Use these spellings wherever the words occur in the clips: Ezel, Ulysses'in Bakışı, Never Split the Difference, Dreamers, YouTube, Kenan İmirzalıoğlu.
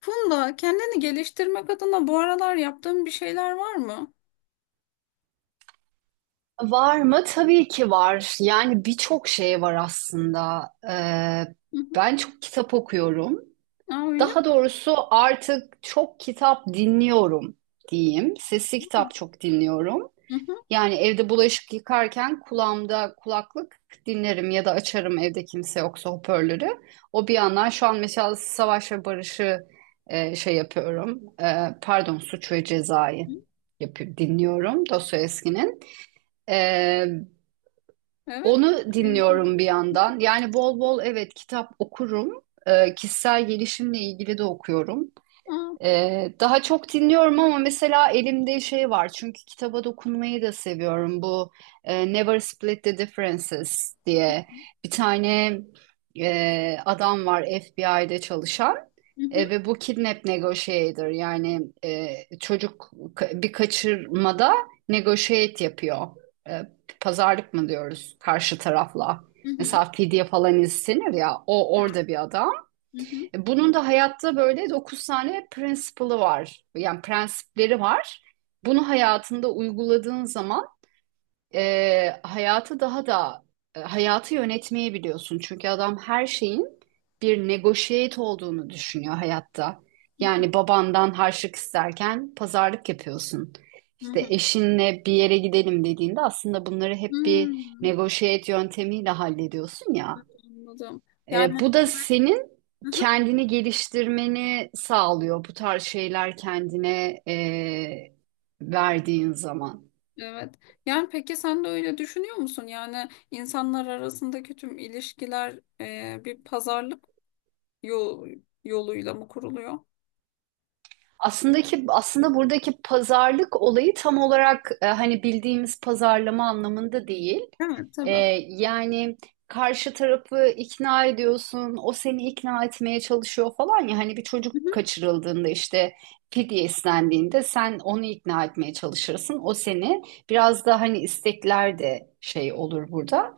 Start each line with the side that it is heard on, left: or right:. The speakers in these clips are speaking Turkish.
left: Funda, kendini geliştirmek adına bu aralar yaptığın bir şeyler var mı?
right: Var mı? Tabii ki var. Yani birçok şey var aslında. Ee,
left: Hı hı.
right: ben çok kitap okuyorum.
left: Aa, öyle
right: Daha
left: mi?
right: doğrusu artık çok kitap dinliyorum diyeyim. Sesli kitap çok dinliyorum.
left: Hı hı.
right: Yani evde bulaşık yıkarken kulağımda kulaklık dinlerim ya da açarım evde kimse yoksa hoparlörü. O bir yandan şu an mesela Savaş ve Barış'ı şey yapıyorum. Pardon, Suç ve Ceza'yı
left: Hı.
right: yapıp dinliyorum Dostoyevski'nin. E,
left: Evet.
right: onu dinliyorum bir yandan. Yani bol bol evet kitap okurum. Kişisel gelişimle ilgili de okuyorum.
left: Aa.
right: Daha çok dinliyorum ama mesela elimde şey var çünkü kitaba dokunmayı da seviyorum bu Never Split the Differences diye bir tane adam var FBI'de çalışan
left: Hı hı.
right: ve bu kidnap negotiator yani çocuk bir kaçırmada negotiate yapıyor. E, pazarlık mı diyoruz karşı tarafla
left: Hı hı.
right: mesela fidye falan istenir ya o orada bir adam.
left: Hı hı.
right: Bunun da hayatta böyle 9 tane principle'ı var. Yani prensipleri var. Bunu hayatında uyguladığın zaman hayatı daha da hayatı yönetmeyi biliyorsun. Çünkü adam her şeyin bir negotiate olduğunu düşünüyor hayatta.
left: Hı hı.
right: Yani babandan harçlık isterken pazarlık yapıyorsun.
left: Hı
right: İşte
left: hı.
right: eşinle bir yere gidelim dediğinde aslında bunları hep bir
left: Hmm.
right: negotiate yöntemiyle hallediyorsun ya.
left: Anladım.
right: E,
left: Yani
right: bu da senin
left: hı hı.
right: kendini geliştirmeni sağlıyor bu tarz şeyler kendine verdiğin zaman.
left: Evet. Yani peki sen de öyle düşünüyor musun? Yani insanlar arasındaki tüm ilişkiler bir pazarlık yol, yoluyla mı kuruluyor?
right: Aslında ki aslında buradaki pazarlık olayı tam olarak hani bildiğimiz pazarlama anlamında değil.
left: Evet,
right: E,
left: tabii. Hı
right: yani karşı tarafı ikna ediyorsun, o seni ikna etmeye çalışıyor falan ya hani bir çocuk
left: hı.
right: kaçırıldığında işte fidye istendiğinde sen onu ikna etmeye çalışırsın, o seni biraz da hani istekler de şey olur burada.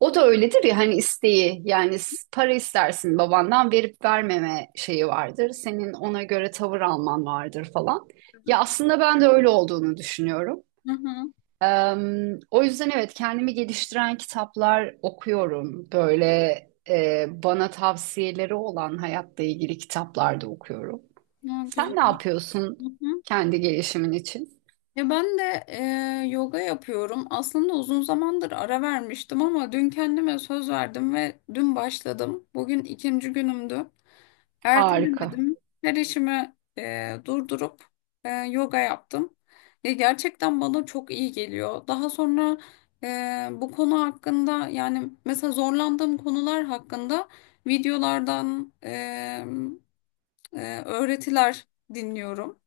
right: O da öyledir ya hani isteği yani para istersin babandan verip vermeme şeyi vardır. Senin ona göre tavır alman vardır falan. Ya aslında ben de öyle olduğunu düşünüyorum.
left: Hı hı.
right: Eee, o yüzden evet kendimi geliştiren kitaplar okuyorum. Böyle bana tavsiyeleri olan hayatla ilgili kitaplar da okuyorum.
left: Aa,
right: Sen
left: güzel.
right: ne yapıyorsun
left: Hı hı.
right: kendi gelişimin için?
left: Ya ben de yoga yapıyorum. Aslında uzun zamandır ara vermiştim ama dün kendime söz verdim ve dün başladım. Bugün ikinci günümdü.
right: Harika,
left: Ertelemedim. Her işimi durdurup yoga yaptım. Ya gerçekten bana çok iyi geliyor. Daha sonra bu konu hakkında yani mesela zorlandığım konular hakkında videolardan öğretiler dinliyorum.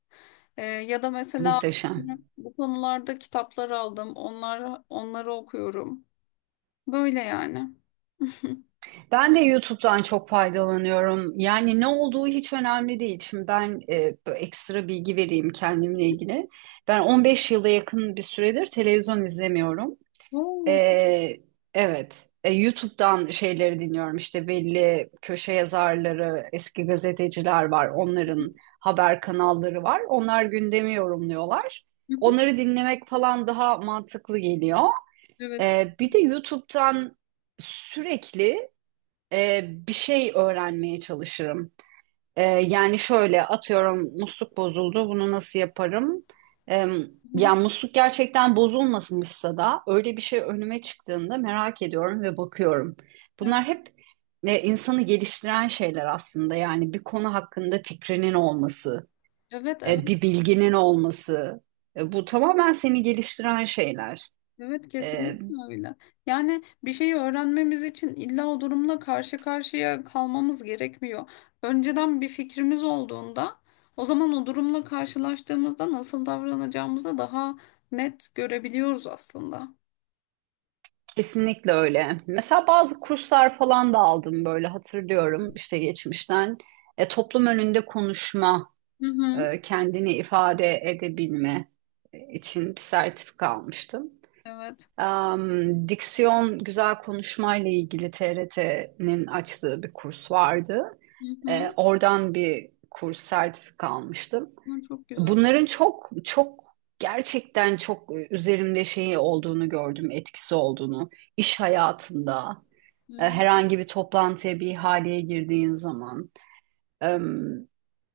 left: Ya da mesela
right: muhteşem.
left: bu konularda kitaplar aldım. Onları okuyorum. Böyle yani.
right: Ben de YouTube'dan çok faydalanıyorum. Yani ne olduğu hiç önemli değil. Şimdi ben böyle ekstra bilgi vereyim kendimle ilgili. Ben 15 yıla yakın bir süredir televizyon izlemiyorum.
left: Oo.
right: E, evet. YouTube'dan şeyleri dinliyorum. İşte belli köşe yazarları, eski gazeteciler var. Onların haber kanalları var. Onlar gündemi yorumluyorlar.
left: Hı hı.
right: Onları dinlemek falan daha mantıklı geliyor.
left: Evet.
right: Bir de YouTube'dan sürekli e, bir şey öğrenmeye çalışırım. Yani şöyle atıyorum musluk bozuldu bunu nasıl yaparım? E,
left: Hı hı.
right: yani musluk gerçekten bozulmamışsa da öyle bir şey önüme çıktığında merak ediyorum ve bakıyorum. Bunlar
left: Evet,
right: hep insanı geliştiren şeyler aslında yani bir konu hakkında fikrinin olması,
left: evet,
right: bir
left: evet,
right: bilginin olması. Bu tamamen seni geliştiren şeyler.
left: evet kesinlikle öyle. Yani bir şeyi öğrenmemiz için illa o durumla karşı karşıya kalmamız gerekmiyor. Önceden bir fikrimiz olduğunda o zaman o durumla karşılaştığımızda nasıl davranacağımızı daha net görebiliyoruz aslında.
right: Kesinlikle öyle. Mesela bazı kurslar falan da aldım böyle hatırlıyorum işte geçmişten. Toplum önünde konuşma,
left: Hı hı.
right: kendini ifade edebilme için bir sertifika almıştım.
left: Evet.
right: Diksiyon güzel konuşmayla ilgili TRT'nin açtığı bir kurs vardı.
left: Hı
right: E,
left: hı.
right: oradan bir kurs sertifika almıştım.
left: Hı. Çok güzel.
right: Bunların çok çok gerçekten çok üzerimde şeyi olduğunu gördüm, etkisi olduğunu iş hayatında. E,
left: Hı
right: herhangi bir toplantıya, bir ihaleye girdiğin zaman. E,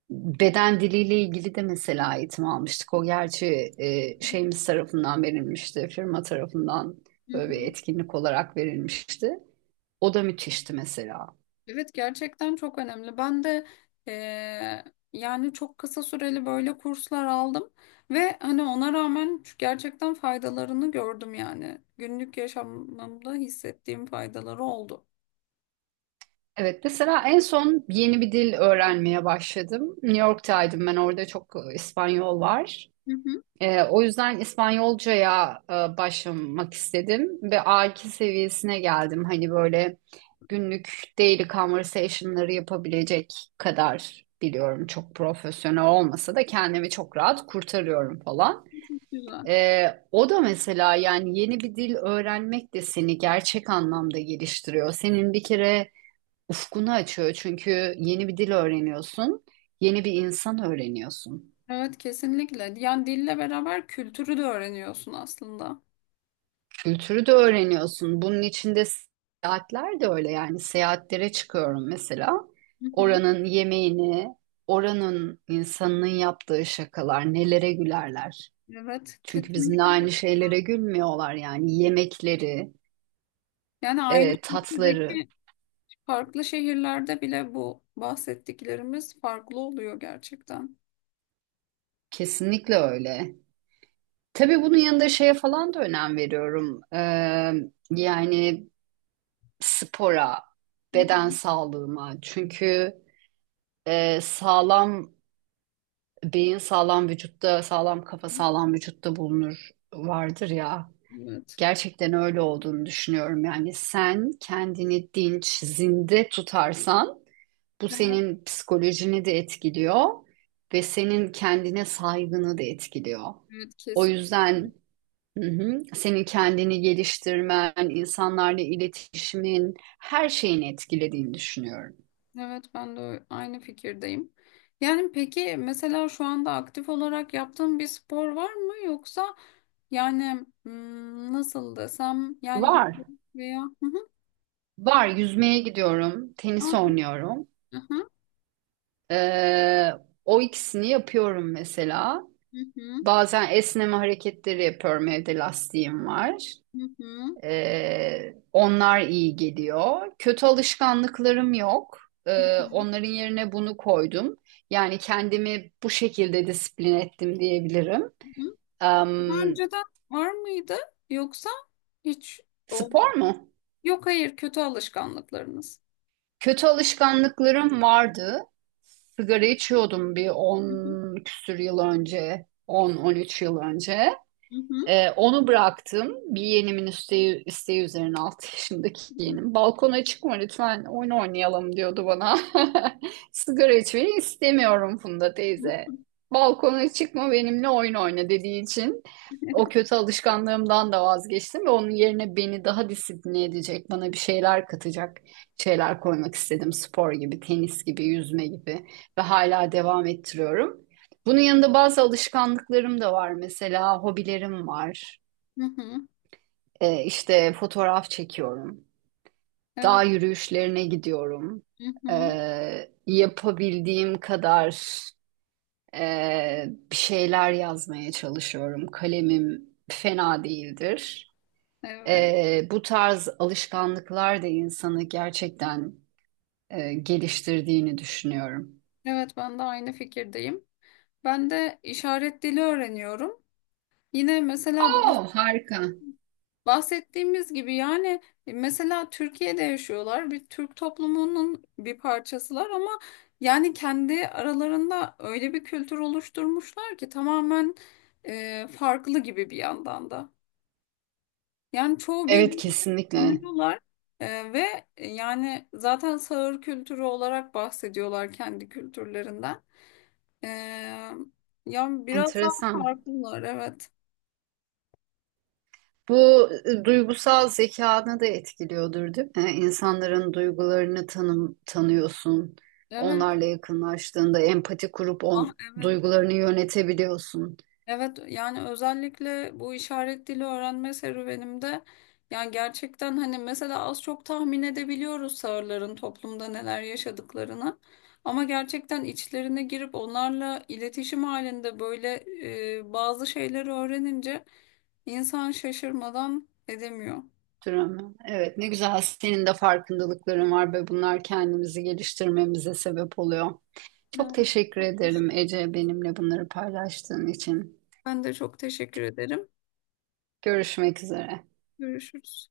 right: beden diliyle ilgili de mesela eğitim almıştık. O gerçi şeyimiz tarafından verilmişti, firma tarafından böyle bir
left: hı.
right: etkinlik olarak verilmişti. O da müthişti mesela.
left: Evet gerçekten çok önemli. Ben de eee, yani çok kısa süreli böyle kurslar aldım ve hani ona rağmen gerçekten faydalarını gördüm yani. Günlük yaşamımda hissettiğim faydaları oldu.
right: Evet, mesela en son yeni bir dil öğrenmeye başladım. New York'taydım ben, orada çok İspanyol var.
left: Hı hı.
right: O yüzden İspanyolcaya başlamak istedim ve A2 seviyesine geldim. Hani böyle günlük daily conversation'ları yapabilecek kadar biliyorum. Çok profesyonel olmasa da kendimi çok rahat kurtarıyorum falan.
left: Güzel.
right: O da mesela yani yeni bir dil öğrenmek de seni gerçek anlamda geliştiriyor. Senin bir kere ufkunu açıyor çünkü yeni bir dil öğreniyorsun, yeni bir insan öğreniyorsun.
left: Evet kesinlikle. Yani dille beraber kültürü de öğreniyorsun aslında.
right: Kültürü de öğreniyorsun. Bunun içinde seyahatler de öyle yani seyahatlere çıkıyorum mesela.
left: Hı hı.
right: Oranın yemeğini, oranın insanının yaptığı şakalar, nelere gülerler.
left: Evet
right: Çünkü bizimle
left: kesinlikle.
right: aynı şeylere gülmüyorlar yani yemekleri,
left: Yani aynı
right: tatları
left: ülkedeki farklı şehirlerde bile bu bahsettiklerimiz farklı oluyor gerçekten.
right: kesinlikle öyle. Tabii bunun yanında şeye falan da önem veriyorum. Yani spora,
left: Hı
right: beden
left: hı.
right: sağlığıma. Çünkü sağlam beyin sağlam vücutta, sağlam kafa sağlam vücutta bulunur vardır ya.
left: Evet.
right: Gerçekten öyle olduğunu düşünüyorum. Yani sen kendini dinç, zinde tutarsan bu
left: Evet,
right: senin psikolojini de etkiliyor ve senin kendine saygını da etkiliyor.
left: evet
right: O
left: kesin.
right: yüzden, hı hı, senin kendini geliştirmen, insanlarla iletişimin, her şeyini etkilediğini düşünüyorum.
left: Evet ben de aynı fikirdeyim. Yani peki mesela şu anda aktif olarak yaptığın bir spor var mı yoksa yani nasıl desem yani
right: Var.
left: yürüyüş veya... Hı hı,
right: Var. Yüzmeye gidiyorum,
left: hı
right: tenis
left: hı,
right: oynuyorum. Ee, o ikisini yapıyorum mesela.
left: hı hı,
right: Bazen esneme hareketleri yapıyorum. Evde lastiğim var.
left: hı hı,
right: Onlar iyi geliyor. Kötü alışkanlıklarım yok.
left: hı
right: Ee,
left: hı,
right: onların yerine bunu koydum. Yani kendimi bu şekilde disiplin ettim diyebilirim.
left: hı. Daha
right: Em,
left: önceden var mıydı yoksa hiç olmadı?
right: spor mu?
left: Yok hayır kötü alışkanlıklarınız.
right: Kötü alışkanlıklarım vardı. Sigara içiyordum bir 10
left: Hı hı,
right: küsür yıl önce, 10-13 yıl önce.
left: hı hı,
right: Onu bıraktım. Bir yeğenimin isteği üzerine 6 yaşındaki yeğenim. Balkona çıkma lütfen oyun oynayalım diyordu bana. Sigara içmeyi istemiyorum Funda teyze. Balkona çıkma benimle oyun oyna dediği için o kötü alışkanlığımdan da vazgeçtim ve onun yerine beni daha disipline edecek, bana bir şeyler katacak şeyler koymak istedim. Spor gibi, tenis gibi, yüzme gibi ve hala devam ettiriyorum. Bunun yanında bazı alışkanlıklarım da var. Mesela hobilerim var.
left: hı hı, hı hı.
right: İşte fotoğraf çekiyorum. Dağ
left: Evet.
right: yürüyüşlerine gidiyorum.
left: Hı hı.
right: Yapabildiğim kadar e, bir şeyler yazmaya çalışıyorum. Kalemim fena değildir.
left: Evet.
right: Bu tarz alışkanlıklar da insanı gerçekten geliştirdiğini düşünüyorum.
left: Evet ben de aynı fikirdeyim. Ben de işaret dili öğreniyorum. Yine mesela
right: Oo, harika.
left: bahsettiğimiz gibi yani mesela Türkiye'de yaşıyorlar. Bir Türk toplumunun bir parçasılar ama yani kendi aralarında öyle bir kültür oluşturmuşlar ki tamamen farklı gibi bir yandan da. Yani çoğu
right: Evet,
left: birbirini
right: kesinlikle.
left: tanıyorlar ve yani zaten sağır kültürü olarak bahsediyorlar kendi kültürlerinden. Ee, ya biraz daha
right: Enteresan.
left: farklılar evet.
right: Bu duygusal zekanı da etkiliyordur, değil mi? Yani İnsanların duygularını tanıyorsun.
left: Evet.
right: Onlarla yakınlaştığında empati kurup
left: Ah evet.
right: duygularını yönetebiliyorsun.
left: Evet yani özellikle bu işaret dili öğrenme serüvenimde yani gerçekten hani mesela az çok tahmin edebiliyoruz sağırların toplumda neler yaşadıklarını. Ama gerçekten içlerine girip onlarla iletişim halinde böyle bazı şeyleri öğrenince insan şaşırmadan edemiyor.
right: Dramı. Evet, ne güzel senin de farkındalıkların var ve bunlar kendimizi geliştirmemize sebep oluyor. Çok
left: Evet.
right: teşekkür ederim Ece benimle bunları paylaştığın için.
left: Ben de çok teşekkür ederim.
right: Görüşmek üzere.
left: Görüşürüz.